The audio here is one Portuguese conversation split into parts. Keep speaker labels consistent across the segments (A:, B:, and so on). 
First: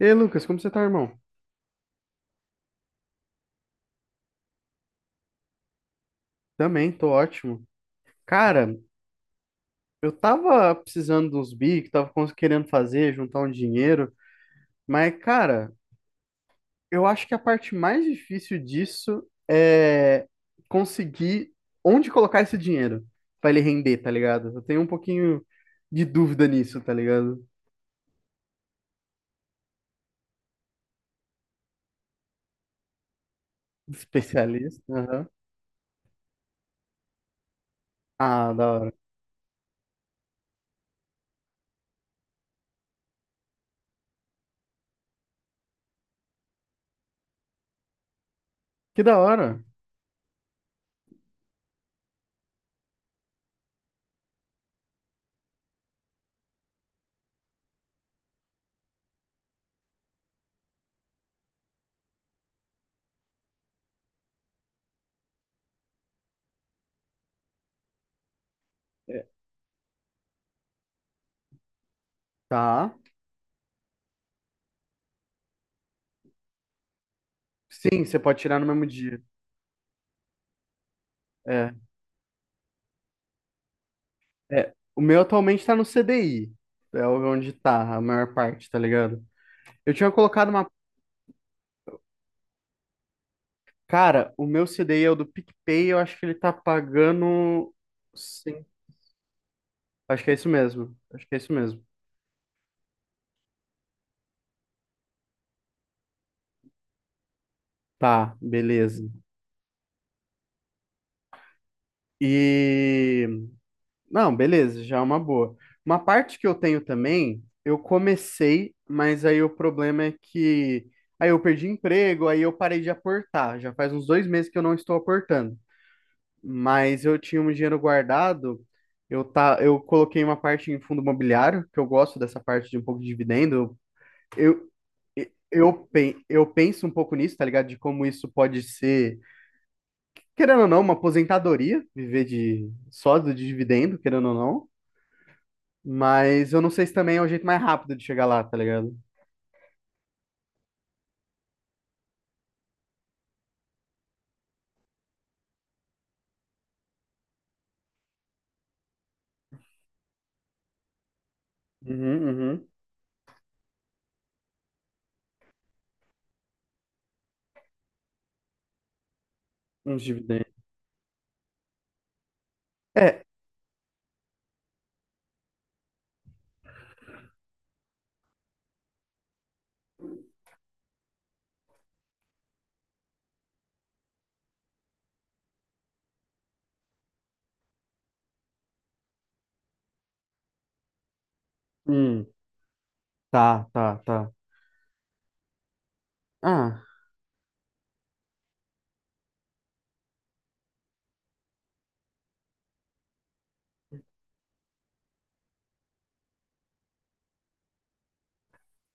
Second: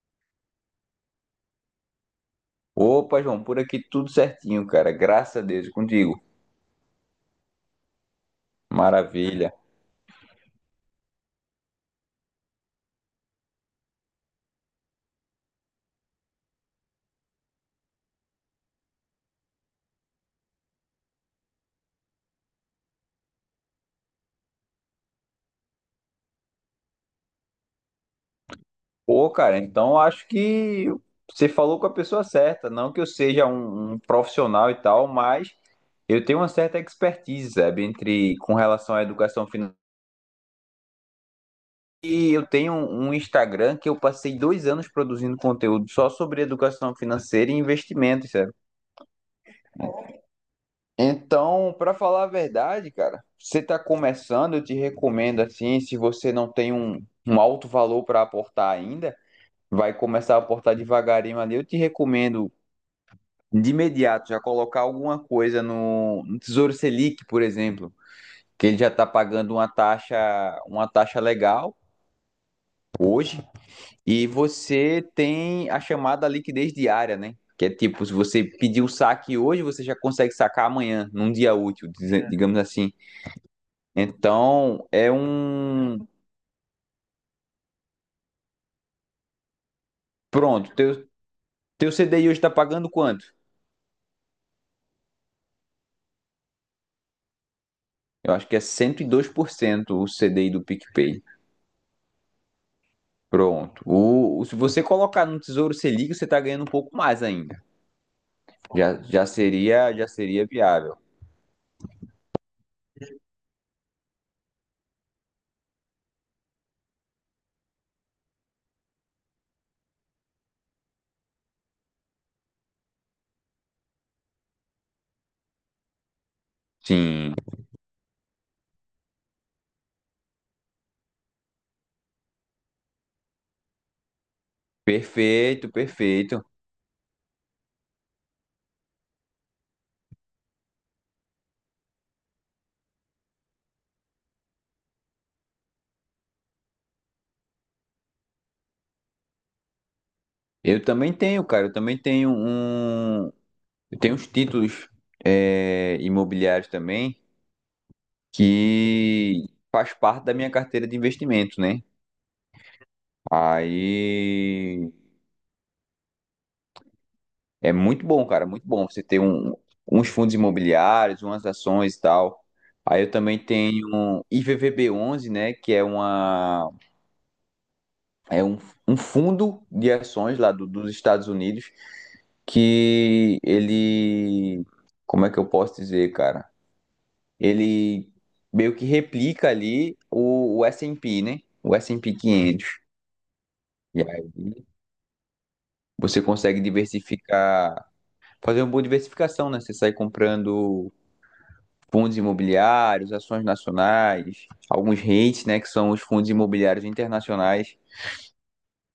A: E aí, Lucas, como você tá, irmão?
B: Opa, João, por aqui tudo certinho, cara. Graças a Deus, e contigo.
A: Também, tô ótimo. Cara,
B: Maravilha.
A: eu tava precisando de uns bicos, tava querendo fazer, juntar um dinheiro, mas, cara, eu acho que a parte mais difícil disso é conseguir onde colocar esse dinheiro pra ele render, tá ligado? Eu tenho um pouquinho de dúvida nisso, tá ligado?
B: Pô, cara, então acho que você falou com a pessoa certa. Não que eu seja um profissional e
A: Especialista,
B: tal,
A: aham.
B: mas eu tenho uma certa expertise, sabe, entre
A: Ah,
B: com
A: da hora.
B: relação à educação financeira. E eu tenho um Instagram que eu passei 2 anos produzindo conteúdo só sobre educação financeira e investimentos, sabe?
A: Que da hora.
B: Então, para falar a verdade, cara, você está começando, eu te recomendo assim, se você não tem um alto valor para aportar ainda, vai começar a aportar devagarinho ali. Eu te recomendo de imediato já colocar alguma coisa no Tesouro Selic, por exemplo, que ele já está
A: É.
B: pagando uma taxa legal
A: Tá.
B: hoje, e você tem a chamada liquidez diária, né? Que é
A: Sim,
B: tipo, se
A: você pode
B: você
A: tirar no
B: pedir
A: mesmo
B: o
A: dia.
B: saque hoje, você já consegue sacar amanhã, num dia
A: É.
B: útil, digamos assim.
A: É,
B: Então,
A: o
B: é
A: meu atualmente tá no C
B: um.
A: D I. É onde tá a maior parte, tá ligado? Eu tinha colocado uma.
B: Pronto, teu CDI hoje está pagando quanto?
A: Cara, o meu C D I é o do PicPay, eu acho que ele tá pagando.
B: Eu acho que é
A: Sim.
B: 102% o
A: Acho que é isso
B: CDI do
A: mesmo.
B: PicPay.
A: Acho que é isso mesmo.
B: Pronto. Se você colocar no Tesouro Selic, você está ganhando um pouco mais ainda.
A: Tá, beleza.
B: Já seria viável.
A: E. Não, beleza, já é uma boa. Uma parte que eu tenho também, eu comecei, mas aí o problema é que. Aí eu perdi emprego, aí eu parei de aportar. Já faz uns 2 meses que eu não estou aportando. Mas eu
B: Sim.
A: tinha um dinheiro guardado. Eu, tá, eu coloquei uma parte em fundo imobiliário, que eu gosto dessa parte de um pouco de dividendo. Eu,
B: Perfeito,
A: eu, pen-
B: perfeito.
A: eu penso um pouco nisso, tá ligado? De como isso pode ser, querendo ou não, uma aposentadoria, viver de só do dividendo, querendo ou não. Mas eu não sei se também é o jeito mais rápido de chegar lá, tá ligado?
B: Eu também tenho, cara. Eu também tenho um. Eu tenho uns títulos imobiliários também que faz parte da minha carteira de investimento, né?
A: Uhum, uhum.
B: Aí É muito bom, cara, muito bom você ter
A: Uns
B: uns fundos
A: dividendos.
B: imobiliários, umas ações e tal. Aí eu
A: É.
B: também tenho um IVVB11, né, que é é um, um fundo de ações lá dos Estados Unidos que ele, como é que eu posso dizer, cara? Ele meio que replica ali o S&P, né? O S&P
A: Hum,
B: 500.
A: tá, tá,
B: E
A: tá.
B: aí você consegue
A: Ah,
B: diversificar, fazer uma boa diversificação, né? Você sai comprando fundos imobiliários, ações nacionais, alguns REITs, né, que são os fundos imobiliários internacionais.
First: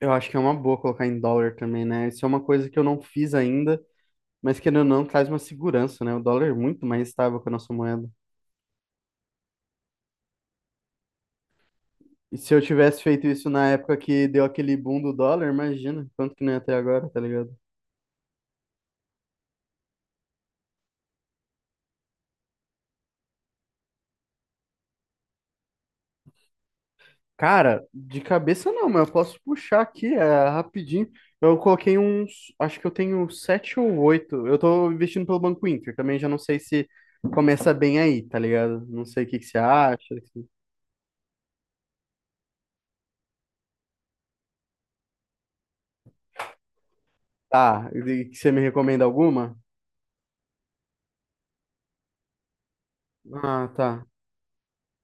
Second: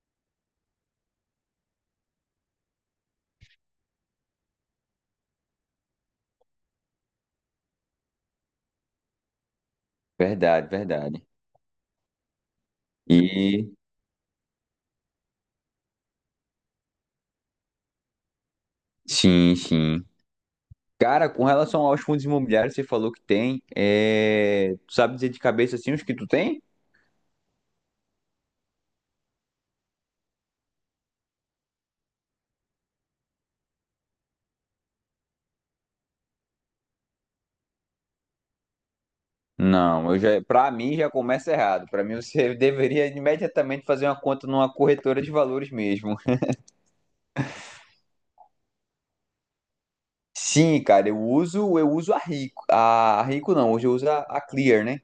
A: eu acho que é uma boa colocar em dólar também, né? Isso é uma coisa que eu não fiz ainda. Mas querendo ou não, traz uma segurança, né? O dólar é muito mais estável que a nossa moeda.
B: Verdade, verdade.
A: E se eu tivesse feito isso na
B: E
A: época que deu aquele boom do dólar, imagina quanto que não é até agora, tá ligado?
B: sim, sim. Cara, com relação aos fundos imobiliários, você falou que tem. É... Tu sabe dizer de cabeça assim os que tu tem?
A: Cara, de cabeça não, mas eu posso puxar aqui, é rapidinho. Eu coloquei uns, acho que eu tenho sete ou oito. Eu tô investindo pelo Banco Inter, também já não sei se começa bem aí, tá ligado? Não sei o que que você
B: Não,
A: acha,
B: eu já,
A: assim.
B: para mim já começa errado. Para mim você deveria imediatamente fazer uma conta numa corretora de valores mesmo.
A: Tá, e que você me recomenda alguma?
B: Sim, cara, eu uso a Rico
A: Ah,
B: não, hoje eu
A: tá.
B: uso a Clear, né?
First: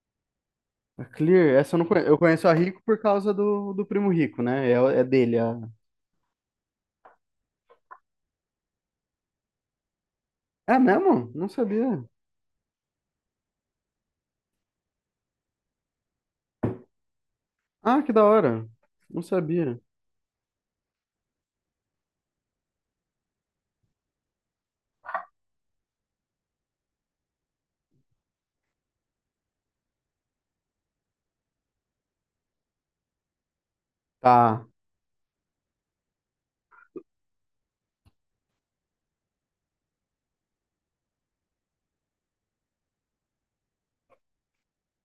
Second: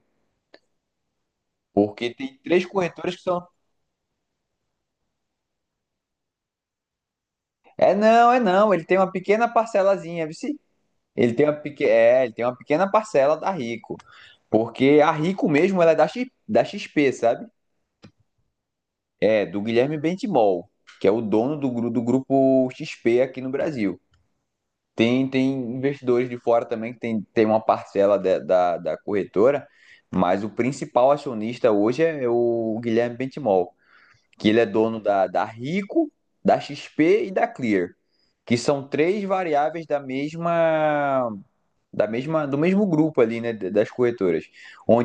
A: A Clear, essa eu não conheço.
B: Porque
A: Eu
B: tem
A: conheço a
B: três
A: Rico por
B: corretoras que
A: causa
B: são...
A: do Primo Rico, né? É, é dele.
B: É não, é não. Ele tem uma pequena parcelazinha, viu? Se?
A: É mesmo?
B: Ele tem
A: Não
B: uma peque...
A: sabia.
B: é, ele tem uma pequena parcela da Rico. Porque a Rico mesmo ela é da, X... da XP, sabe?
A: Ah, que da hora. Não
B: É, do
A: sabia.
B: Guilherme Bentimol, que é o dono do, do grupo XP aqui no Brasil. Tem investidores de fora também que tem uma parcela da corretora, mas o principal acionista hoje é o Guilherme Bentimol, que ele
A: Tá,
B: é dono da Rico, da XP e da Clear, que são três variáveis da mesma, do mesmo grupo ali, né, das corretoras,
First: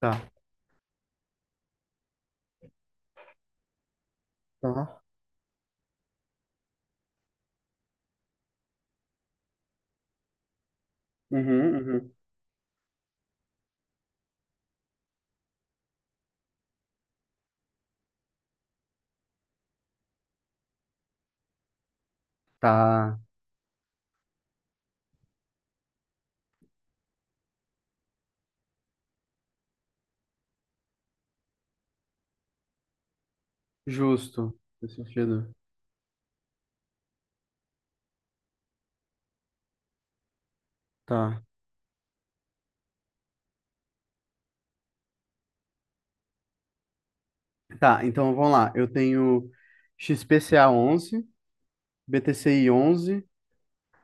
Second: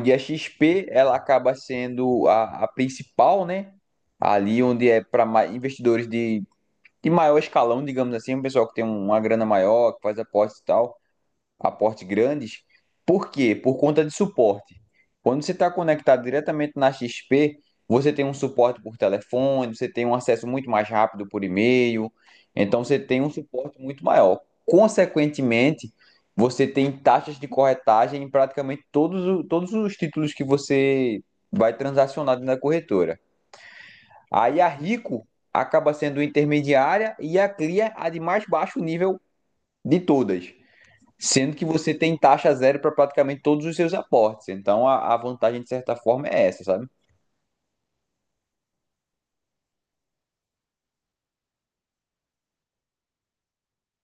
A: tá,
B: a XP ela acaba sendo a principal, né, ali onde
A: tá.
B: é para investidores de maior escalão, digamos assim, um pessoal que tem uma grana maior, que faz apostas e tal,
A: Uhum,
B: aporte
A: uhum.
B: grandes. Por quê? Por conta de suporte. Quando você está conectado diretamente na XP, você tem um suporte por telefone, você tem um acesso muito mais rápido por e-mail, então você
A: Tá.
B: tem um suporte muito maior. Consequentemente, você tem taxas de corretagem em praticamente todos os títulos que você vai transacionar na corretora.
A: Justo.
B: Aí a
A: Nesse
B: Rico
A: sentido.
B: acaba sendo intermediária e a Clear a de mais baixo nível de todas,
A: Tá.
B: sendo que você tem taxa zero para praticamente todos os seus aportes. Então a vantagem, de certa forma, é essa, sabe?
A: Tá, então vamos lá. Eu tenho XPCA 11, BTCI 11,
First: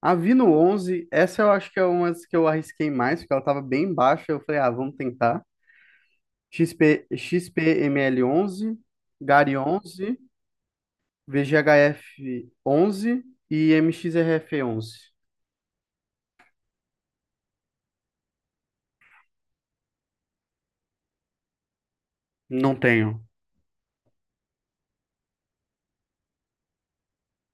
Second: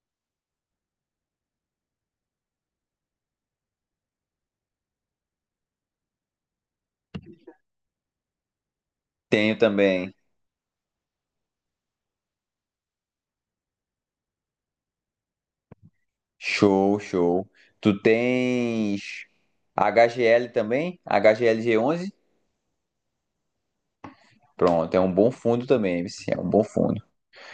A: Avino 11. Essa eu acho que é uma das que eu arrisquei mais, porque ela tava bem baixa. Eu falei, ah, vamos tentar. XP, XPML 11, Gary
B: Tenho também.
A: 11. VGHF11 e MXRF11.
B: Show, show. Tu tens HGL também, HGL G11.
A: Não tenho.
B: Pronto, é um bom fundo também, MC, é um bom fundo.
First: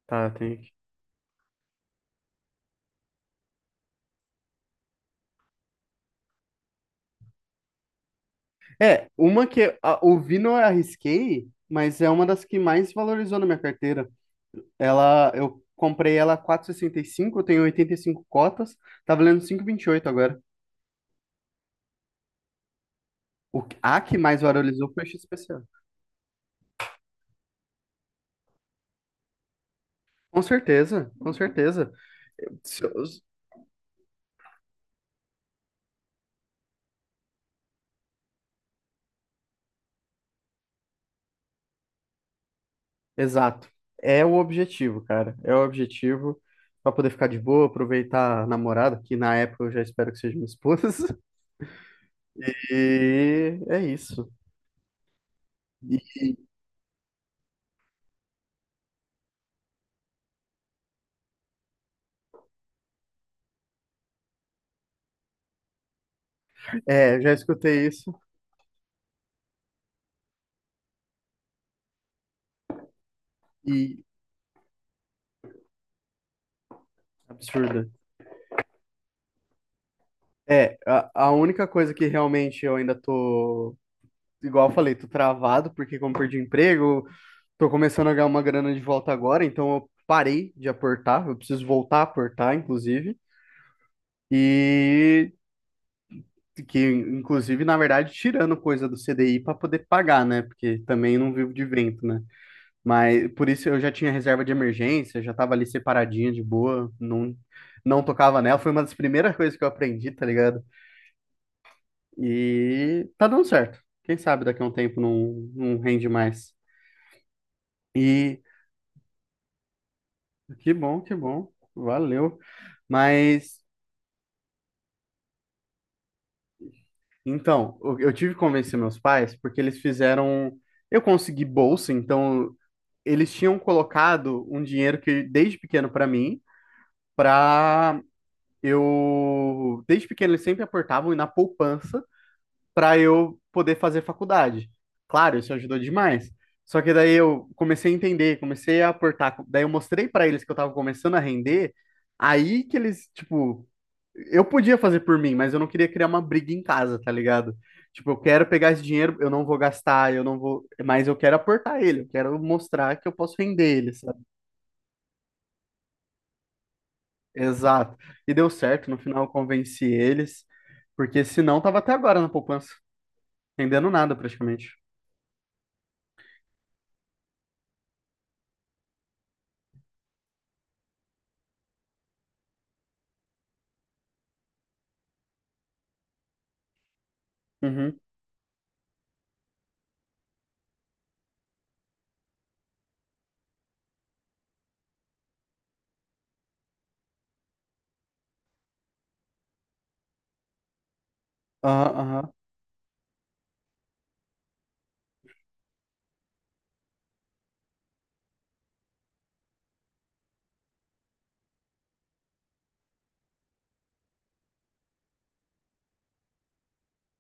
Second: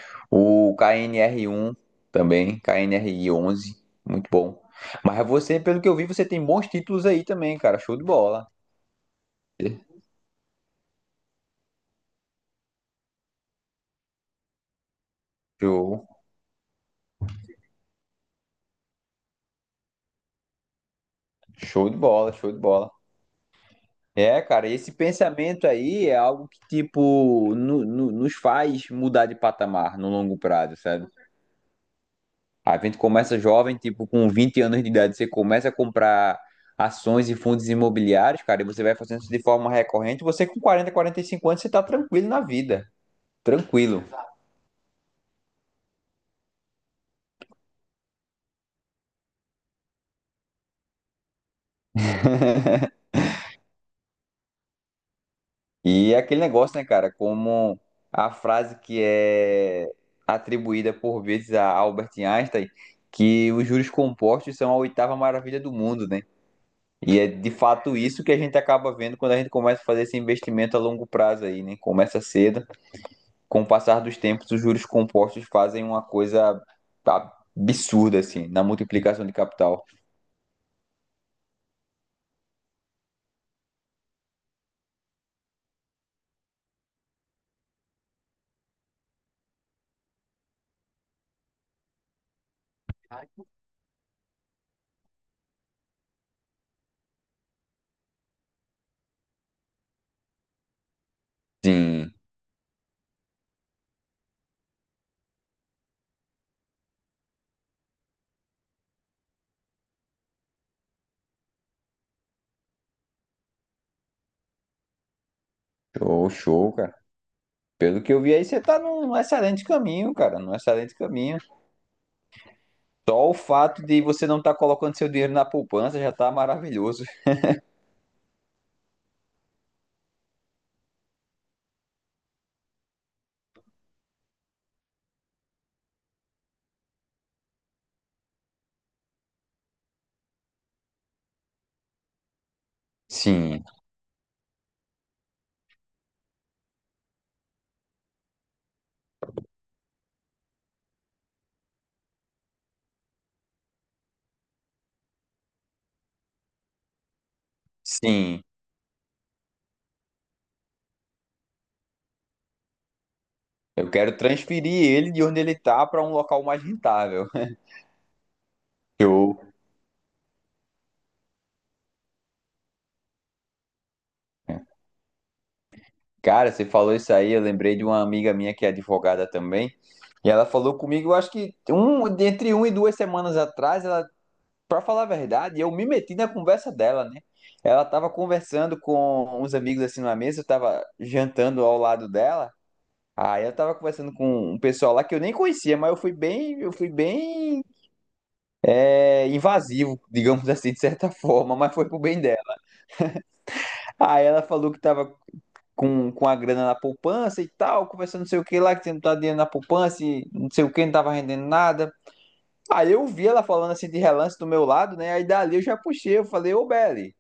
A: Tá, tem aqui.
B: O KNR1 também, KNR11, muito bom. Mas você, pelo que eu vi, você tem bons títulos aí também, cara. Show de bola.
A: É, uma que é, o Vino eu arrisquei, mas é uma das que mais valorizou na minha carteira. Ela, eu
B: Show,
A: comprei ela a 4,65. Eu tenho 85 cotas, tá valendo 5,28 agora.
B: show de bola, show de bola.
A: A que mais
B: É, cara, esse
A: valorizou foi a XPCO.
B: pensamento aí é algo que, tipo, nos faz mudar de patamar no longo
A: Com
B: prazo, sabe?
A: certeza, com certeza.
B: A
A: Se eu-
B: gente começa jovem, tipo, com 20 anos de idade, você começa a comprar ações e fundos imobiliários, cara, e você vai fazendo isso de forma recorrente, você com 40, 45 anos, você tá tranquilo na vida,
A: Exato.
B: tranquilo.
A: É o objetivo, cara. É o objetivo para poder ficar de boa, aproveitar a namorada, que na época eu já espero que seja minha esposa. E é isso.
B: E é
A: E,
B: aquele negócio, né, cara, como a frase que é atribuída por vezes a Albert Einstein, que os juros compostos são a oitava maravilha do mundo, né? E
A: é,
B: é
A: já
B: de
A: escutei
B: fato
A: isso
B: isso que a gente acaba vendo quando a gente começa a fazer esse investimento a longo prazo aí, né? Começa cedo, com o
A: e
B: passar dos tempos, os juros compostos fazem uma coisa
A: absurda.
B: absurda, assim, na multiplicação de capital.
A: É, a única coisa que realmente eu ainda tô, igual eu falei, tô travado, porque como perdi o emprego, tô começando a ganhar uma grana de volta agora, então eu parei de aportar, eu preciso voltar a aportar, inclusive. E que inclusive, na verdade, tirando coisa do C D I para poder pagar, né? Porque também não vivo de vento,
B: Sim,
A: né? Mas por isso eu já tinha reserva de emergência, já tava ali separadinha de boa, não tocava nela, foi uma das primeiras coisas que eu aprendi, tá ligado? E tá dando certo. Quem sabe daqui a um tempo não, não rende
B: show,
A: mais.
B: show, cara. Pelo que eu vi
A: E
B: aí, você tá num excelente caminho, cara, num
A: que
B: excelente
A: bom, que
B: caminho.
A: bom. Valeu.
B: Só o
A: Mas
B: fato de você não estar colocando seu dinheiro na poupança já tá maravilhoso.
A: então, eu tive que convencer meus pais porque eles fizeram eu consegui bolsa, então eles tinham colocado um dinheiro que desde pequeno para mim, para eu desde pequeno eles sempre aportavam na poupança para eu
B: Sim,
A: poder fazer faculdade. Claro, isso ajudou demais. Só que daí eu comecei a entender, comecei a aportar, daí eu mostrei para eles que eu tava começando a render, aí que eles, tipo, eu podia fazer por mim, mas eu não queria criar uma briga em casa, tá ligado? Tipo, eu
B: sim.
A: quero pegar esse dinheiro, eu não vou gastar, eu não vou, mas eu quero aportar ele, eu quero mostrar que eu posso render
B: Eu
A: ele,
B: quero transferir ele de onde ele tá para um local mais rentável.
A: Exato. E deu certo, no final eu
B: Show.
A: convenci eles, porque senão tava até agora na poupança, rendendo nada praticamente.
B: Cara, você falou isso aí, eu lembrei de uma amiga minha que é advogada também, e ela falou comigo, eu acho que um, entre um e 2 semanas atrás, ela, para falar a verdade, eu me meti na conversa dela, né? Ela
A: Uhum.
B: estava conversando com uns amigos assim numa mesa, eu estava jantando ao lado dela. Aí eu estava conversando com um pessoal lá que eu nem conhecia, mas eu fui bem, invasivo, digamos assim, de certa forma, mas foi
A: Aham,
B: pro bem
A: aham.
B: dela. Aí ela falou que estava com a grana na poupança e tal, conversando não sei o que lá, que você não tá dinheiro na poupança e não sei o que, não tava rendendo nada. Aí eu vi ela falando assim de relance do meu lado, né? Aí dali eu já puxei, eu falei, ô Belly,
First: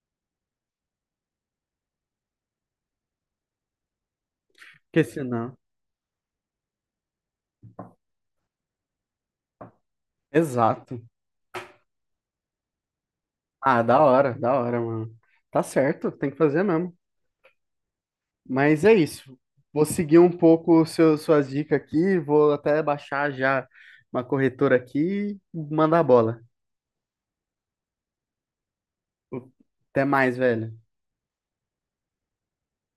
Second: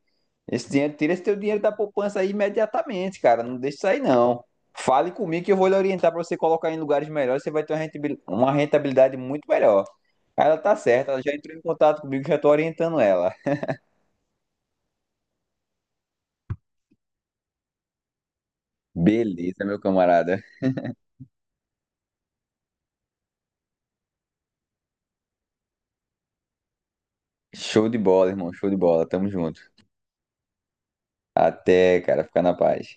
B: esse dinheiro, tira esse teu dinheiro da poupança aí imediatamente, cara. Não deixa isso aí, não.
A: Porque
B: Fale comigo que
A: senão.
B: eu vou lhe orientar pra você colocar em lugares melhores, você vai ter uma uma rentabilidade muito melhor. Aí ela tá
A: Exato.
B: certa, ela já entrou em contato comigo, já tô orientando ela.
A: Ah, da hora, mano. Tá certo, tem que fazer mesmo. Mas é isso.
B: Beleza, meu
A: Vou seguir um
B: camarada.
A: pouco suas dicas aqui, vou até baixar já uma corretora aqui e mandar a bola.
B: Show de bola, irmão, show de bola. Tamo junto.
A: Até mais, velho.
B: Até, cara, fica na paz.